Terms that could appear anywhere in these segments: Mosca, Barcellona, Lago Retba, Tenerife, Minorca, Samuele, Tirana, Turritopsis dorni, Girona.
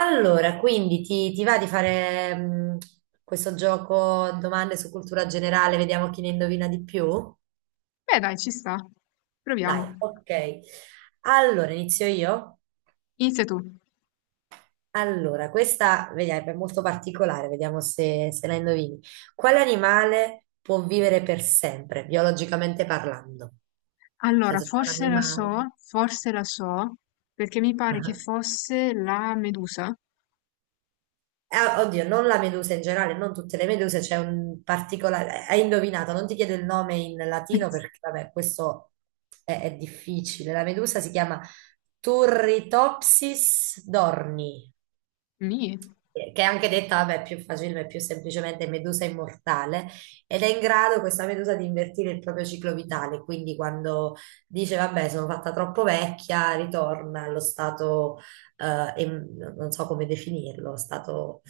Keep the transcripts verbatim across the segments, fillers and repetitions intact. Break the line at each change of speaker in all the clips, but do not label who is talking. Allora, quindi ti, ti va di fare mh, questo gioco domande su cultura generale, vediamo chi ne indovina di più?
Beh dai, ci sta. Proviamo.
Dai, ok. Allora, inizio io?
Inizia tu.
Allora, questa vediamo, è molto particolare, vediamo se, se la indovini. Quale animale può vivere per sempre, biologicamente parlando? Nel
Allora,
senso, c'è un
forse la
animale.
so, forse la so, perché mi pare che
Ah.
fosse la Medusa.
Eh, oddio, non la medusa in generale, non tutte le meduse, c'è un particolare. Hai indovinato, non ti chiedo il nome in latino perché, vabbè, questo è, è difficile. La medusa si chiama Turritopsis dorni
Nì,
che è anche detta, vabbè, più facile, più semplicemente medusa immortale, ed è in grado questa medusa di invertire il proprio ciclo vitale, quindi quando dice, vabbè, sono fatta troppo vecchia, ritorna allo stato, eh, em- non so come definirlo, stato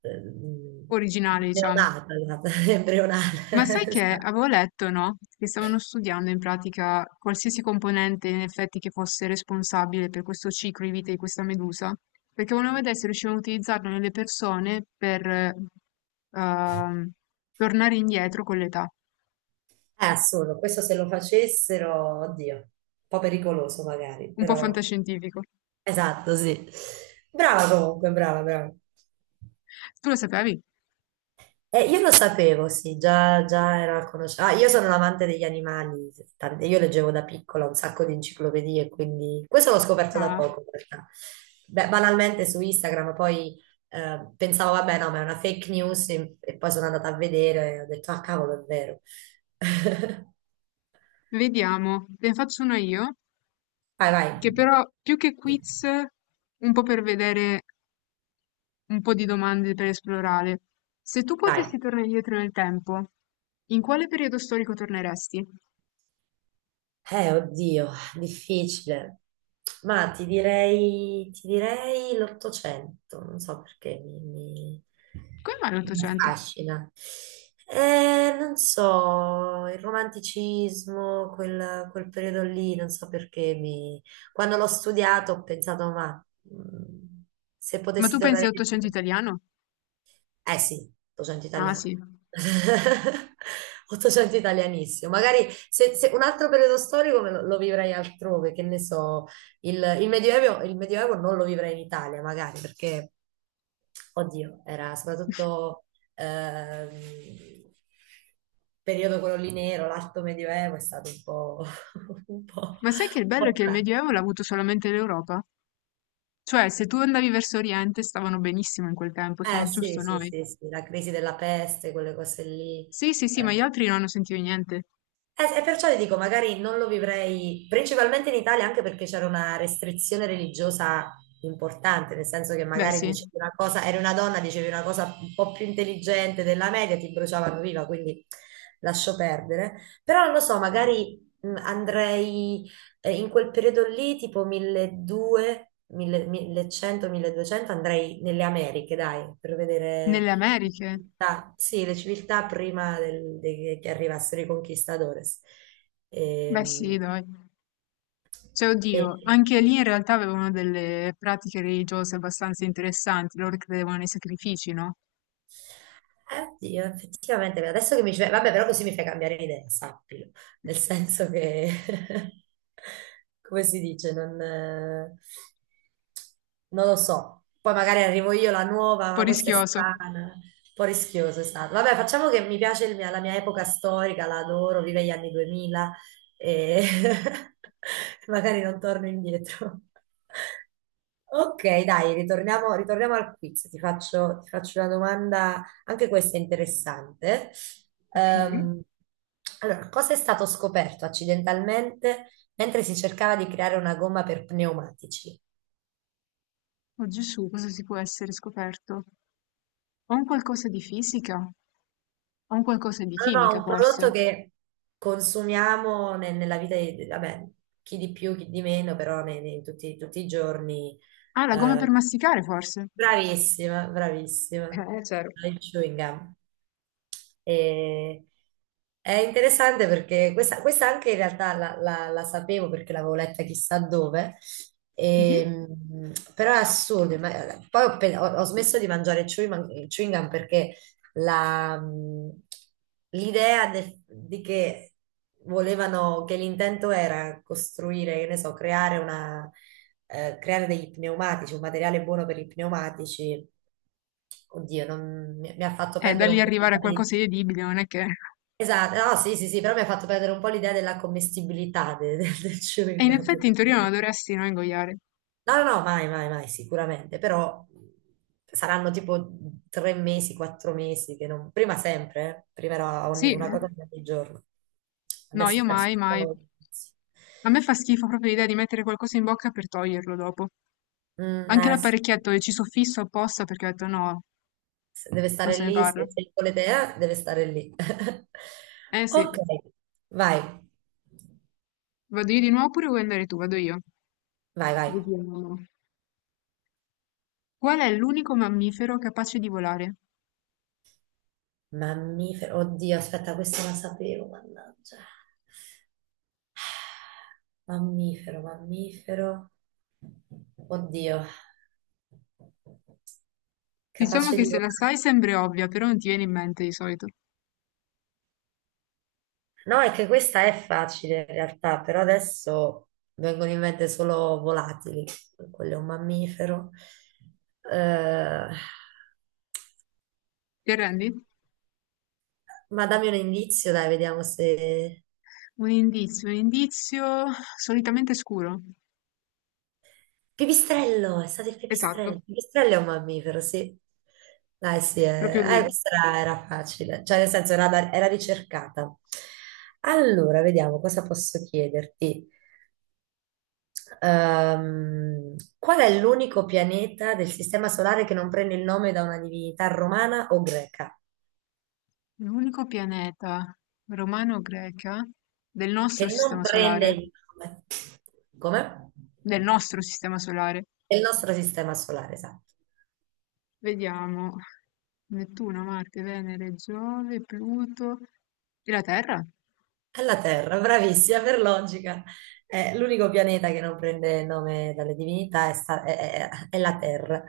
ehm,
originale, diciamo.
neonata, embrionale.
Ma sai che
Esatto.
avevo letto, no? Che stavano studiando in pratica qualsiasi componente in effetti che fosse responsabile per questo ciclo di vita di questa medusa, perché volevano vedere se riuscivano a utilizzarlo nelle persone per eh, ehm, tornare indietro con l'età.
È assurdo, questo se lo facessero, oddio, un po' pericoloso magari,
Un po'
però.
fantascientifico.
Esatto, sì. Brava comunque, brava, brava.
Tu lo sapevi?
Eh, io lo sapevo, sì, già, già era conosciuto. Ah, io sono un amante degli animali, tante- io leggevo da piccola un sacco di enciclopedie, quindi questo l'ho scoperto da
Ah.
poco in realtà. Beh, banalmente su Instagram, poi eh, pensavo, vabbè, no, ma è una fake news e, e poi sono andata a vedere e ho detto, ah, cavolo, è vero.
Vediamo, ne faccio una io,
Vai, vai,
che però più che quiz, un po' per vedere un po' di domande per esplorare. Se tu
vai.
potessi tornare indietro nel tempo, in quale periodo storico torneresti?
Eh, oddio, difficile. Ma ti direi, ti direi l'Ottocento, non so perché mi, mi,
Come mai
mi
l'Ottocento?
affascina. Eh, non so, il romanticismo, quel, quel periodo lì, non so perché mi. Quando l'ho studiato ho pensato, ma mm, se
Ma tu
potessi
pensi
tornare
all'Ottocento
indietro.
italiano?
Eh sì, ottocento
Ah
italiano.
sì.
ottocento italianissimo. Magari se, se un altro periodo storico me lo, lo vivrei altrove, che ne so, il, il Medioevo, il Medioevo non lo vivrei in Italia, magari, perché, oddio, era soprattutto ehm, periodo quello lì nero, l'alto Medioevo è stato un po', un po',
Ma sai che il
un
bello è
po'
che il
tragico.
Medioevo l'ha avuto solamente l'Europa? Cioè, se tu andavi verso Oriente, stavano benissimo in quel tempo, siamo
Eh sì,
giusto
sì,
noi.
sì, sì, la crisi della peste, quelle cose lì.
Sì, sì, sì,
Eh.
ma gli altri non hanno sentito niente.
Eh, e perciò ti dico, magari non lo vivrei principalmente in Italia, anche perché c'era una restrizione religiosa importante, nel senso che
Beh
magari
sì,
dicevi una cosa, eri una donna, dicevi una cosa un po' più intelligente della media, ti bruciavano viva, quindi lascio perdere. Però non lo so, magari mh, andrei eh, in quel periodo lì, tipo milleduecento, millecento, milleduecento, andrei nelle Americhe, dai, per vedere
nelle Americhe.
civiltà- sì, le civiltà prima del- de- che arrivassero i conquistadores.
Beh
Ehm,
sì, dai. Cioè,
E, eh,
oddio, anche lì in realtà avevano delle pratiche religiose abbastanza interessanti, loro credevano nei sacrifici, no? Un
Oddio, effettivamente, adesso che mi ci fai- vabbè, però così mi fai cambiare idea, sappilo, nel senso che, come si dice, non, eh, non lo so. Poi magari arrivo io la nuova,
po'
ma questa è
rischioso.
strana, un po' rischioso è stato. Vabbè, facciamo che mi piace il mia- la mia epoca storica, la adoro, vive gli anni duemila e magari non torno indietro. Ok, dai, ritorniamo, ritorniamo al quiz. Ti faccio, ti faccio una domanda, anche questa è interessante.
Ok.
Ehm, allora, cosa è stato scoperto accidentalmente mentre si cercava di creare una gomma per pneumatici?
Oh Gesù, cosa si può essere scoperto? Ho un qualcosa di fisica? Ho un qualcosa di
No, no,
chimica,
un prodotto
forse?
che consumiamo ne- nella vita di, vabbè, chi di più, chi di meno, però nei, nei tutti, tutti i giorni.
Ah, la gomma per
Eh,
masticare, forse?
bravissima, bravissima.
Eh, c'ero.
Il chewing gum. E- è interessante perché questa, questa anche in realtà la, la- la sapevo perché l'avevo letta chissà dove, e,
Mhm.
mh, però è assurdo. Ma- poi ho, pe- ho- ho smesso di mangiare chewing, chewing gum perché la, mh, l'idea de- di che volevano, che l'intento era costruire, che ne so, creare una, eh, creare degli pneumatici, un materiale buono per i pneumatici. Oddio, non- mi, mi ha fatto
Eh, da
perdere
lì
un po' di.
arrivare a qualcosa di edibile, non è che...
Esatto, no, sì, sì, sì, però mi ha fatto perdere un po' l'idea della commestibilità de- de- del
E
chewing
in effetti
gum.
in teoria non la dovresti, no, ingoiare.
No, no, no, mai, mai, mai, sicuramente, però saranno tipo tre mesi, quattro mesi, che non. Prima sempre, eh. Prima era
Sì,
ogni- una
eh?
cosa ogni giorno.
No,
Adesso ho
io
perso
mai,
un
mai.
po'. il-
A me fa schifo proprio l'idea di mettere qualcosa in bocca per toglierlo dopo.
Mm,
Anche
eh, sì.
l'apparecchietto che ci soffisso apposta perché ho detto no,
Se Deve
non
stare
se ne
lì,
parla.
se se volete, eh, deve stare lì.
Eh
Ok,
sì,
vai,
vado io di nuovo oppure vuoi andare tu? Vado io.
vai, vai.
Vediamo. Qual è l'unico mammifero capace di volare?
Mammifero, oddio, aspetta, questa la sapevo, mannaggia. Mammifero, mammifero. Oddio,
Diciamo
capace di
che se la sai
volare.
sembra ovvia, però non ti viene in mente di solito.
No, è che questa è facile in realtà, però adesso vengono in mente solo volatili. Quello è un mammifero. Eh,
Ti arrendi?
ma dammi un indizio, dai, vediamo se.
Un indizio, un indizio solitamente scuro.
Pipistrello, è stato il pipistrello.
Esatto,
Il pipistrello è un mammifero, sì. Dai, sì,
proprio
eh, eh,
lui.
questa era, era facile, cioè nel senso era, da- era ricercata. Allora, vediamo cosa posso chiederti. Ehm, qual è l'unico pianeta del Sistema Solare che non prende il nome da una divinità romana o greca?
L'unico pianeta romano-greca del nostro
Che non
sistema
prende
solare.
il nome. Come?
Del nostro sistema solare.
Del nostro Sistema Solare, esatto.
Vediamo. Nettuno, Marte, Venere, Giove, Pluto e la Terra.
È la Terra, bravissima, per logica. Eh, l'unico pianeta che non prende nome dalle divinità è, sta- è- è- è la Terra.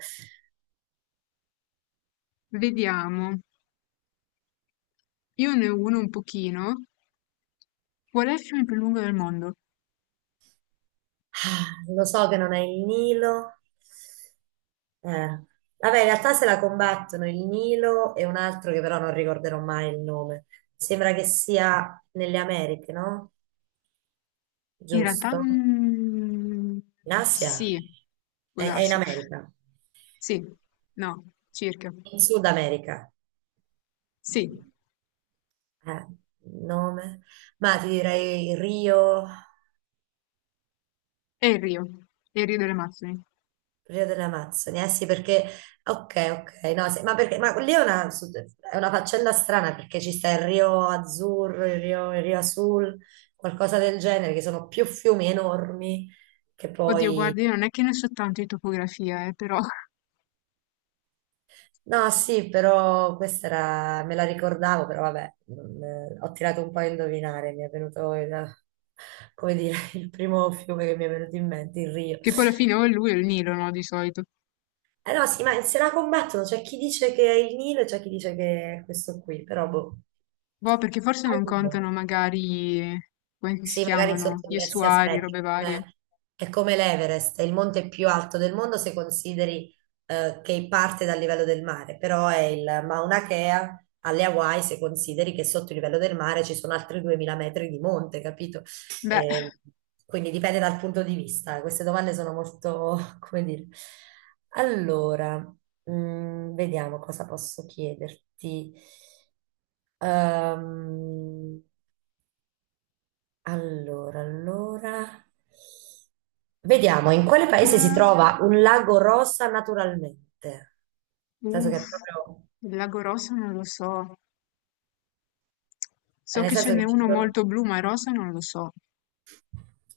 Vediamo. Io ne ho uno un pochino. Qual è il fiume più lungo del mondo?
Ah, lo so che non è il Nilo. Eh, Vabbè, in realtà se la combattono il Nilo e un altro che però non ricorderò mai il nome. Sembra che sia nelle Americhe, no?
In realtà,
Giusto?
mm,
In Asia?
sì, può
È, è in
darsi.
America.
Sì, no, circa.
In Sud America.
Sì,
Eh, nome? Ma ti direi Rio.
è il Rio, è il Rio delle Amazzoni.
Rio delle Amazzoni, eh sì, perché ok, ok, no, sì, ma perché ma lì è una, è una, faccenda strana perché ci sta il Rio Azzurro, il Rio, il Rio Azul, qualcosa del genere, che sono più fiumi enormi che
Oddio,
poi.
guarda, io non è che ne so tanto di topografia, eh, però...
No, sì, però questa era, me la ricordavo, però vabbè, non- eh, ho tirato un po' a indovinare, mi è venuto, il- come dire, il primo fiume che mi è venuto in mente, il Rio.
Che poi alla fine o è lui o il Nilo, no, di solito.
Eh no, sì, ma se la combattono, c'è chi dice che è il Nilo e c'è chi dice che è questo qui, però boh.
Boh, perché forse non
Allora,
contano magari, come si
sì, magari
chiamano,
sotto
gli
diversi
estuari,
aspetti,
robe varie.
come- è come l'Everest, è il monte più alto del mondo se consideri eh, che parte dal livello del mare, però è il Mauna Kea alle Hawaii se consideri che sotto il livello del mare ci sono altri duemila metri di monte, capito?
Beh,
Eh, quindi dipende dal punto di vista. eh, Queste domande sono molto, come dire. Allora, mm, vediamo cosa posso chiederti. Ehm, allora, allora. Vediamo in quale paese si
l'ultima,
trova un lago rosa naturalmente. Nel senso che
uff,
è proprio,
il lago rosa non lo so.
eh,
So
nel
che ce
senso
n'è
che ci
uno
sono-
molto blu, ma rosa non lo so.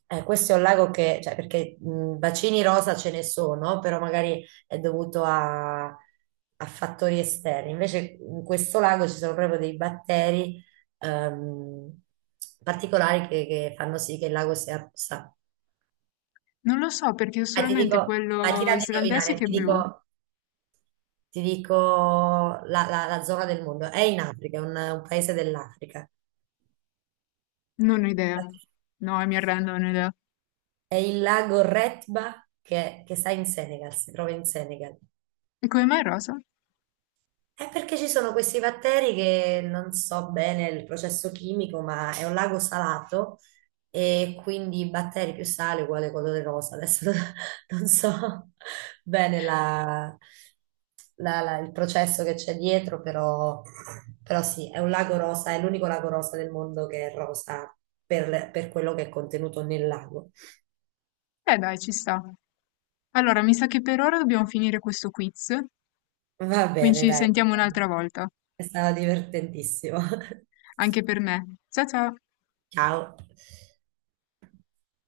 eh, questo è un lago che, cioè, perché mh, bacini rosa ce ne sono, però magari è dovuto a, a fattori esterni. Invece in questo lago ci sono proprio dei batteri ehm, particolari che, che fanno sì che il lago sia rossa.
Non lo so perché ho
Ah, ti
solamente
dico, ah,
quello
tira di
islandese
indovinare,
che è
ti
blu.
dico Ti dico la, la- la zona del mondo. È in Africa, è un, un paese dell'Africa.
Non ho idea. No, mi arrendo, non ho idea.
È il lago Retba che, che sta in Senegal, si trova in Senegal.
E come mai rosa?
È perché ci sono questi batteri che non so bene il processo chimico, ma è un lago salato e quindi batteri più sale uguale colore rosa. Adesso non, non so bene la- la- la- il processo che c'è dietro, però, però, sì, è un lago rosa, è l'unico lago rosa del mondo che è rosa per, per quello che è contenuto nel lago.
Eh dai, ci sta. Allora, mi sa che per ora dobbiamo finire questo quiz,
Va
quindi
bene,
ci
dai,
sentiamo un'altra volta,
è stato divertentissimo.
anche per me. Ciao ciao!
Ciao.